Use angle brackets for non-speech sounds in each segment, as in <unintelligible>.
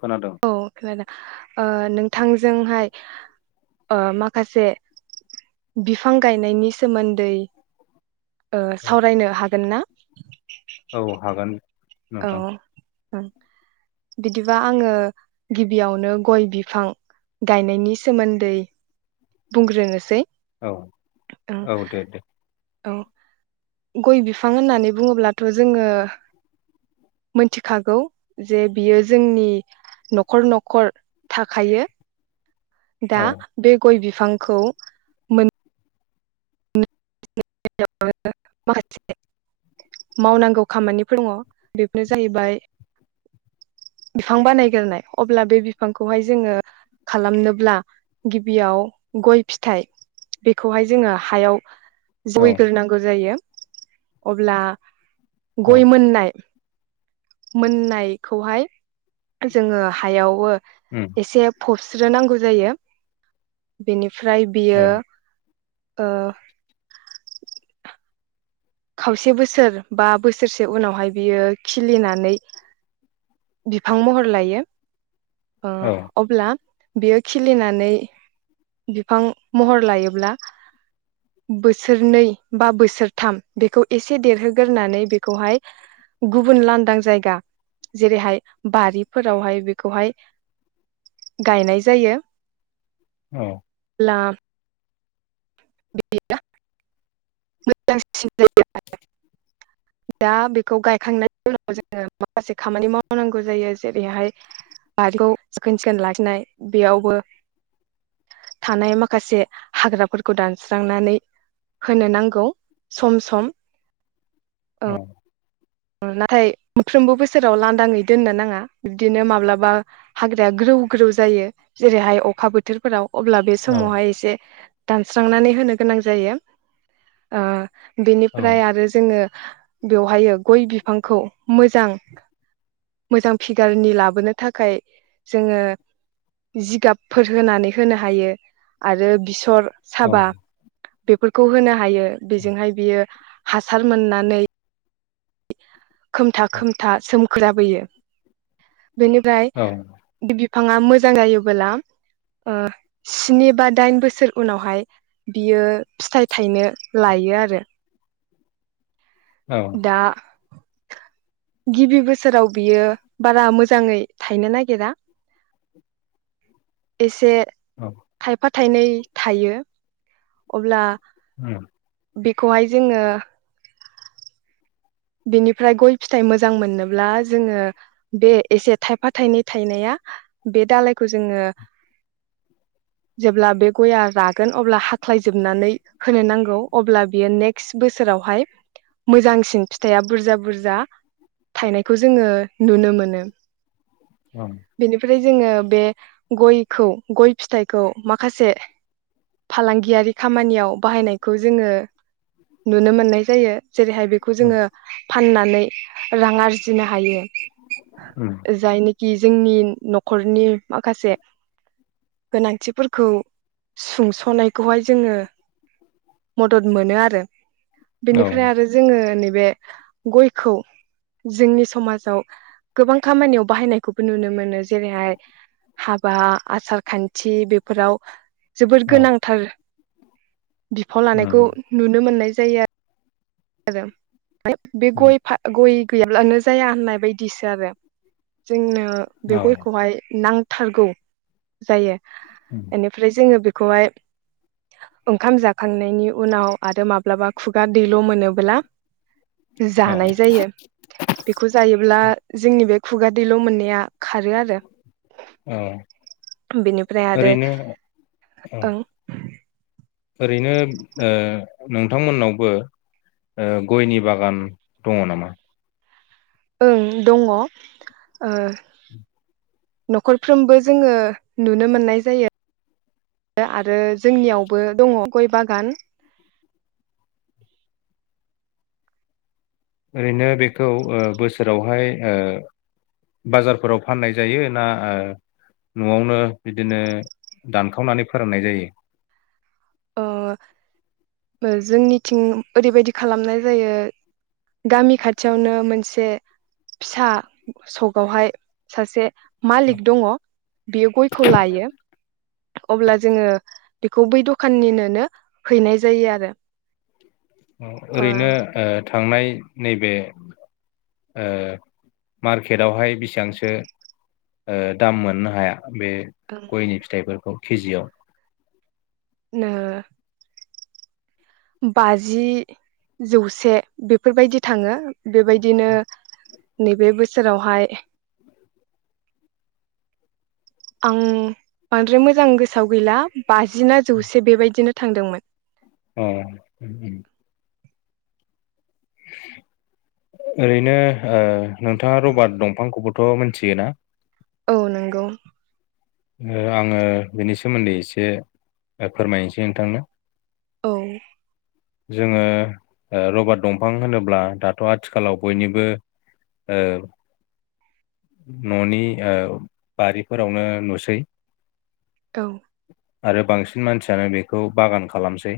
खोनादों औ खोनादों ओ नोंथांजोंहाय ओ माखासे बिफां गायनायनि सोमोन्दै ओ औ सावरायनो हा गोनना औ हागोन औ नोंथां बिदिबा आङो गिबियावनो गय बिफां गायनायनि सोमोन्दै बुंग्रोनोसै। औ ओं औ दे दे औ गय बिफां होननानै बुङोब्लाथ जोङो मोनथिखागौ जे बियो जोंनि न'खर न'खर थाखायो। दा औ बे गय बि फांखौ मो <unintelligible> माखासे मावनांगौ खामानिफोर दङ बेफोरनो जाहैबाय बिफां बानायग्रोनाय अब्ला बे बिफांखौहाय जोङो खालामनोब्ला गिबियाव गय फिथाइ बेखौहाय जोङो हायाव औ जयग्रोनांगौ जायो। अब्ला औ गय मोननाय मोननायखौहाय जोङो हायाव ओ उम एसे फब स्रो नांगौ जायो बेनि फ्राय बियो औ ओ खावसे बोसोर बा बोसोरसे उनावहाय बियो खिलिनानै बिफां महर लायो। औ अह अब्ला बेयो खिलिनानै बिफां महर लायोब्ला बोसोरनै बा बोसोरथाम बेखौ एसे देरहोग्रोरानै बेखौहाय गुबुन लांदां जायगा जेरैहाय बारिफोरावहाय बेखौहाय गायनाय जायो। औ <unintelligible> बिदिब्ला मोजांसिन जायो आरो दा बेखौ गायखांनायनि उनाव जोङो माखासे खामानि मावनांगौ जायो जेरैहाय बारिखौ साखोन सिखोन लाखिनाय बेयावबो थानाय माखासे हाग्राफोरखौ दानस्रांनानै होनो नांगौ सम सम। औ नाथाय मोनफ्रोमबो बोसोराव लांदाङै दोननो नाङा बिब्दिनो माब्लाबा हाग्राया ग्रौ ग्रौ जायो जेरैहाय अखा बोथोरफोराव अब्ला बे समावहाय एसे दानस्रांनानै होनो गोनां जायो। औ बेनिफ्राय आरो जोङो बेवहायो गय बिफांखौ मोजां मोजां फिगारनि लाबोनो थाखाय जोङो जिगाबफोर होनानै होनो हायो आरो बेसर साबा बेफोरखौ होनो हा हायो बिजोंहाय बियो हासार मोननानै खोमथा खोमथा सोमखोराबोयो। औ औ बेनिफ्राय बिफाङा मोजां जायोबोला स्नि बा दाइन बोसोर उनावहाय बियो फिथाइ थायनो लायो आरो। दा गिबि बोसोराव बियो बारा मोजाङै थायनो नागिरा एसे औ थायनै थायो। अब्ला उम। बेखौहाय जोङो बेनिफ्राय गय फिथाइ मोजां मोननोब्ला जोङो बे एसे थायफा थायनै थायनाया बे दालायखौ जोङो जेब्ला बे गय‌आ रागोन अब्ला हाख्लायजोबनानै होनो नांगौ अब्ला बियो नेक्स्ट बोसोरावहाय मोजांसिन फिथाइया बुरजा बुरजा थायनायखौ जोङो नुनो मोनो। औ। बे जोङो बे गयखौ‌ गयफिथाइखौ माखासे फालांगियारि खामानियाव बाहायनाय खौ जोङो नुनो मोननाय जायो जेरै हाय बो जोङो फाननानै रां आरजिनो हायो उम जायनि कि जोंनि नखरनि माखासे गोनांथिफोरखौ सुंसनायखौहाय जोङो मदद मोनो आरो। बेनिफ्राय आरो जोङो नैबे गयखौ जोंनि समाजाव गोबां खामानियाव बाहायनायखौबो नुनो मोनो जेरैहाय हाबा आसार-खान्थि बेफोराव जोबोद गोनांथार बिफाव लानायखौ नुनो मोननाय जायो आ आरो। बे गय फा गय गैयाब्लानो जाया होननाय बायदिसो आरो जोंनो। ओ बे औ गयखौहाय नां थारगौ जायो। उम एनिफ्राय जोङो बे खौहाय ओंखाम जाखांनायनि उनाव आरो माब्लाबा खुगा दैल' मोनो ब्ला औ जानाय जायो बेखौ जायोब्ला जोंनि बे खुगादैल' मोननाया खारो आरो बेनिफ्राय आरो ओरैनो औ ओं ओरैनो ओ नोंथांमोननावबो गयनि ओ बागान दङ नामा? ओं दङ ओ न'खरफ्रोमबो जोङो नुनो मोननाय जायो आरो जोंनियावबो दङ गय बागान ओरैनो बेखौ ओ बोसोरावहाय ओ बाजारफोराव फाननाय जायो ना ओ न'वावनो बिदिनो दानखावनानै फोराननाय जायो। ओ जोंनिथिं ओरैबायदि खालामनाय जायो गामि खाथियावनो मोनसे फिसा सगावहाय सासे मालिक दङ बेयो गयखौ लायो। अब्ला जोङो बेखौ बै दखाननिनोनो हैनाय जायो आरो। अ ओ ओरैनो ओ थांनाय नैबे ओ मार्केदावहाय बेसेबांसो ओ दाम मोननो हाया? बे गयनि फिथाइफोरखौ खिजियाव नो बाजि जौसे बेफोरबायदि थाङो बेबायदिनो नैबे बोसोरावहाय आं बांद्राय मोजां गोसोआव गैला बाजि ना जौसे बेबायदिनो थांदोंमोन। अ उम उम ओरैनो ओ नोंथाङा रबार्ट दंफांखौबोथ' मोनथियोना? औ नंगौ। ओ आङो बेनि सोमोन्दै एसे ओ फोरमायनोसै नोंथांनो औ जोङो ओ रबार्ट दंफां होनोब्ला दाथ' आथिखालाव बयनिबो ओ न'नि ओ बारिफोरावनो नुसै सै औ आरो बांसिन मानसियानो बेखौ बागान खालामसै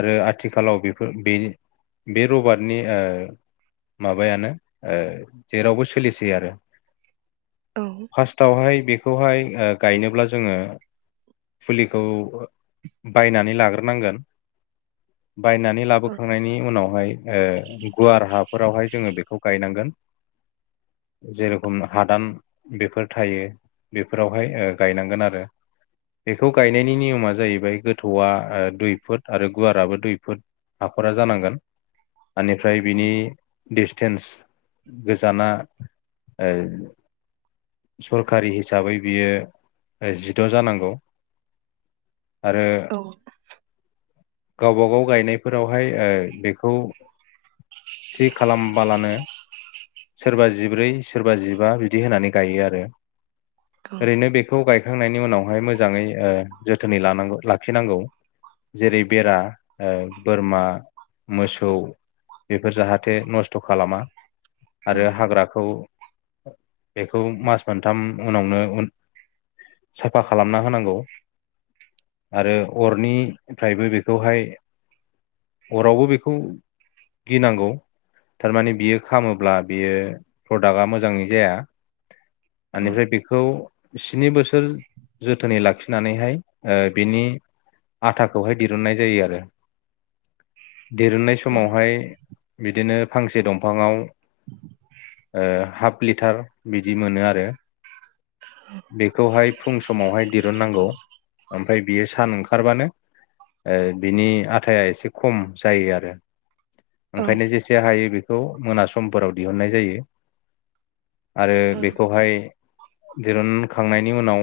आरो आथिखालाव बेफोर बेनि बे रबार्टनि ओ माबायानो ओ जेरावबो सोलिसै आरो औ फार्स्टावहाय बे खौहाय ओ गायनोब्ला जोङो फुलिखौ बायनानै लाग्रोनांगोन बायनानै लाबोखांनायनि उनावहाय ओ गुवार हाफोरावहाय जोङो बेखौ गायनांगोन जेरखम हादान बेफोर थायो। बेफोरावहाय ओ गायनांगोन आरो बेखौ गायनायनि नियमा जाहैबाय गोथौवा ओ दुइ फुट आरो गुवाराबो दुइ फुट हाखरा जानांगोन। आनिफ्राय बिनि दिसटेन्स गोजाना ओ सरकारि हिसाबै बियो ओ जिद' जानांगौ। आरो औ गावबागाव गायनायफोरावहाय ओ बेखौ थि खालामबालानो सोरबा जिब्रै सोरबा जिबा बिदि होनानै गायो आरो औ ओरैनो बेखौ गायखांनायनि उनावहाय मोजाङै ओ जोथोनै लानांगौ लाखिनांगौ जेरै बेरा ओ बोरमा मोसौ बेफोर जाहाथे नस्थ खालामा औ आरो हाग्राखौ बेखौ मास मोनथाम उनावनो उन साफा खालामना होनांगौ आरो अरनिफ्रायबो बेखौहाय अरावबो बेखौ गिनांगौ थारमाने बियो खामोब्ला बियो प्रडाक्टआ मोजाङै जाया। औ बेनिफ्राय बेखौ स्नि बोसोर जोथोनै लाखिनानैहाय ओ बेनि आथाखौहाय दिरुुननाय जायो, आरो देरुननाय औ समावहाय बिदिनो फांसे दंफाङाव ओ हाफ लिटार बिदि मोनो आरो बेखौहाय फुं समावहाय दिरुननांगौ ओमफ्राय बियो सान ओंखारबानो ओ बिनि आथाया एसे खम जायो आरो ओं ओं ओंखायनो जेसे हायो बे खौ मोना समफोराव दिहुननाय जायो। आरो बेखौहाय दिरुनखांनायनि उनाव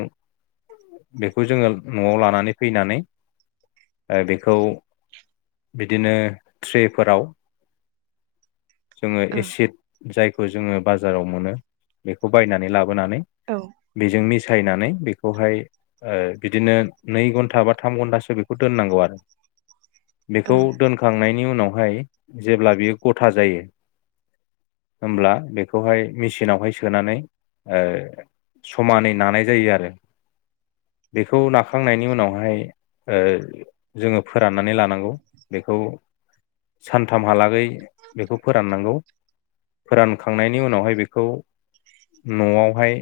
बेखौ जोङो नआव लानानै फैनानै ओ बेखौ बिदिनो ट्रेफोराव जोङो एसिड जाय जोङो बाराव मोनो बेखौ बायनानै ला बोनानै बेजों मिस फिसायनानै बेखौहाय ओ बिदिनो नै घन्टा बा थाम घन्टासो बेखौ दोननांगौ आरो औ बेखौ औ दोनखांनायनि उनाव हाय जेब्ला बियो गथा जायो होमब्ला बेखौहाय मेचिनावहाय सोनानै ओ समानै नानाय जायो आरो बेखौ नाखांनायनि उनावहाय ओ जोङो फोराननानै लानांगौ बेखौ सानथामहालागै बेखौ फोराननांगौ फोरानखांनायनि उनावहाय बेखौ नआवहाय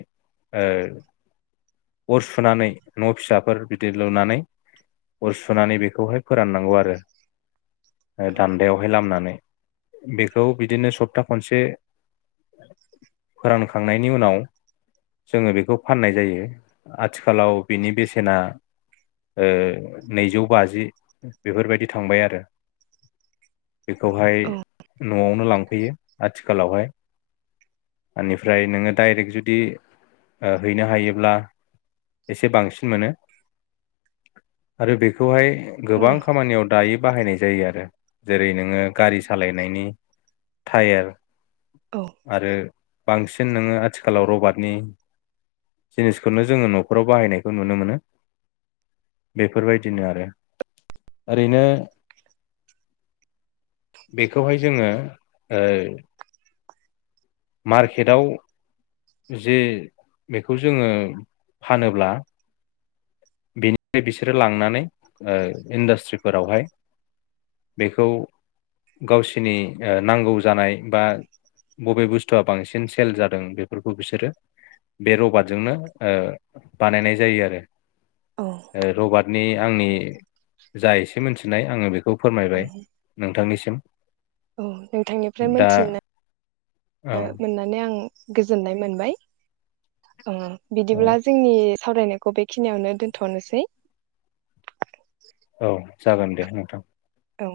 ओ अर सुनानै न फिसाफोर बिदि लुनानै अर सुनानै बेखौहाय फोराननांगौ आरो दान्दायावहाय लामनानै बेखौ बिदिनो सप्ता खनसे फोरानखां खांनायनि उनाव जोङो बेखौ फाननाय जायो आथिखालाव बिनि बेसेना ओ नैजौ बाजि बेफोरबायदि थांबाय आरो बेखौहाय नआवनो लांफैयो आथिखालावहाय ओमफ्राय नोङो डाइरेक्ट जुदि ओ हैनो हायोब्ला एसे बांसिन मोनो आरो बेखौहाय औ गोबां ओं खामानियाव दायो बाहायनाय जायो आरो जेरै नोङो गारि सालायनायनि थायेर औ आरो बांसिन नोङो आथिखालाव रबाटनि जिनिसखौनो जोङो नफोरराव बाहायनायखौ नुनो मोनो बेफोरबायदिनो आरो ओरैनो बेखौहाय जोङो ओ मार्केटआव जे बेखौ जोङो फानोब्ला बेनिफ्राय बिसोरो लांनानै ओ इन्डास्ट्रिफोरावहाय बेखौ गावसिनि ओ नांगौ जानाय बा बबे बुस स्थुआ बांसिन सेल जादों बेफोरखौ बिसोरो बे रबाटजोंनो ओ बानायनाय जायो आरो औ ओं ओ रबाट नि आंनि जा एसे मिथिनाय आङो बे खौ फोरमायबाय नोंथांनिसिम औ नोंथांनिफ्राय दा मोनथि ना औ ओ मोननानै आ आं गोजोननाय मोनबाय ओं औ बिदिब्ला जोंनि सावरायनायखौ बेखिनियावनो दोनथनोसै। औ जागोन दे नोंथां। औ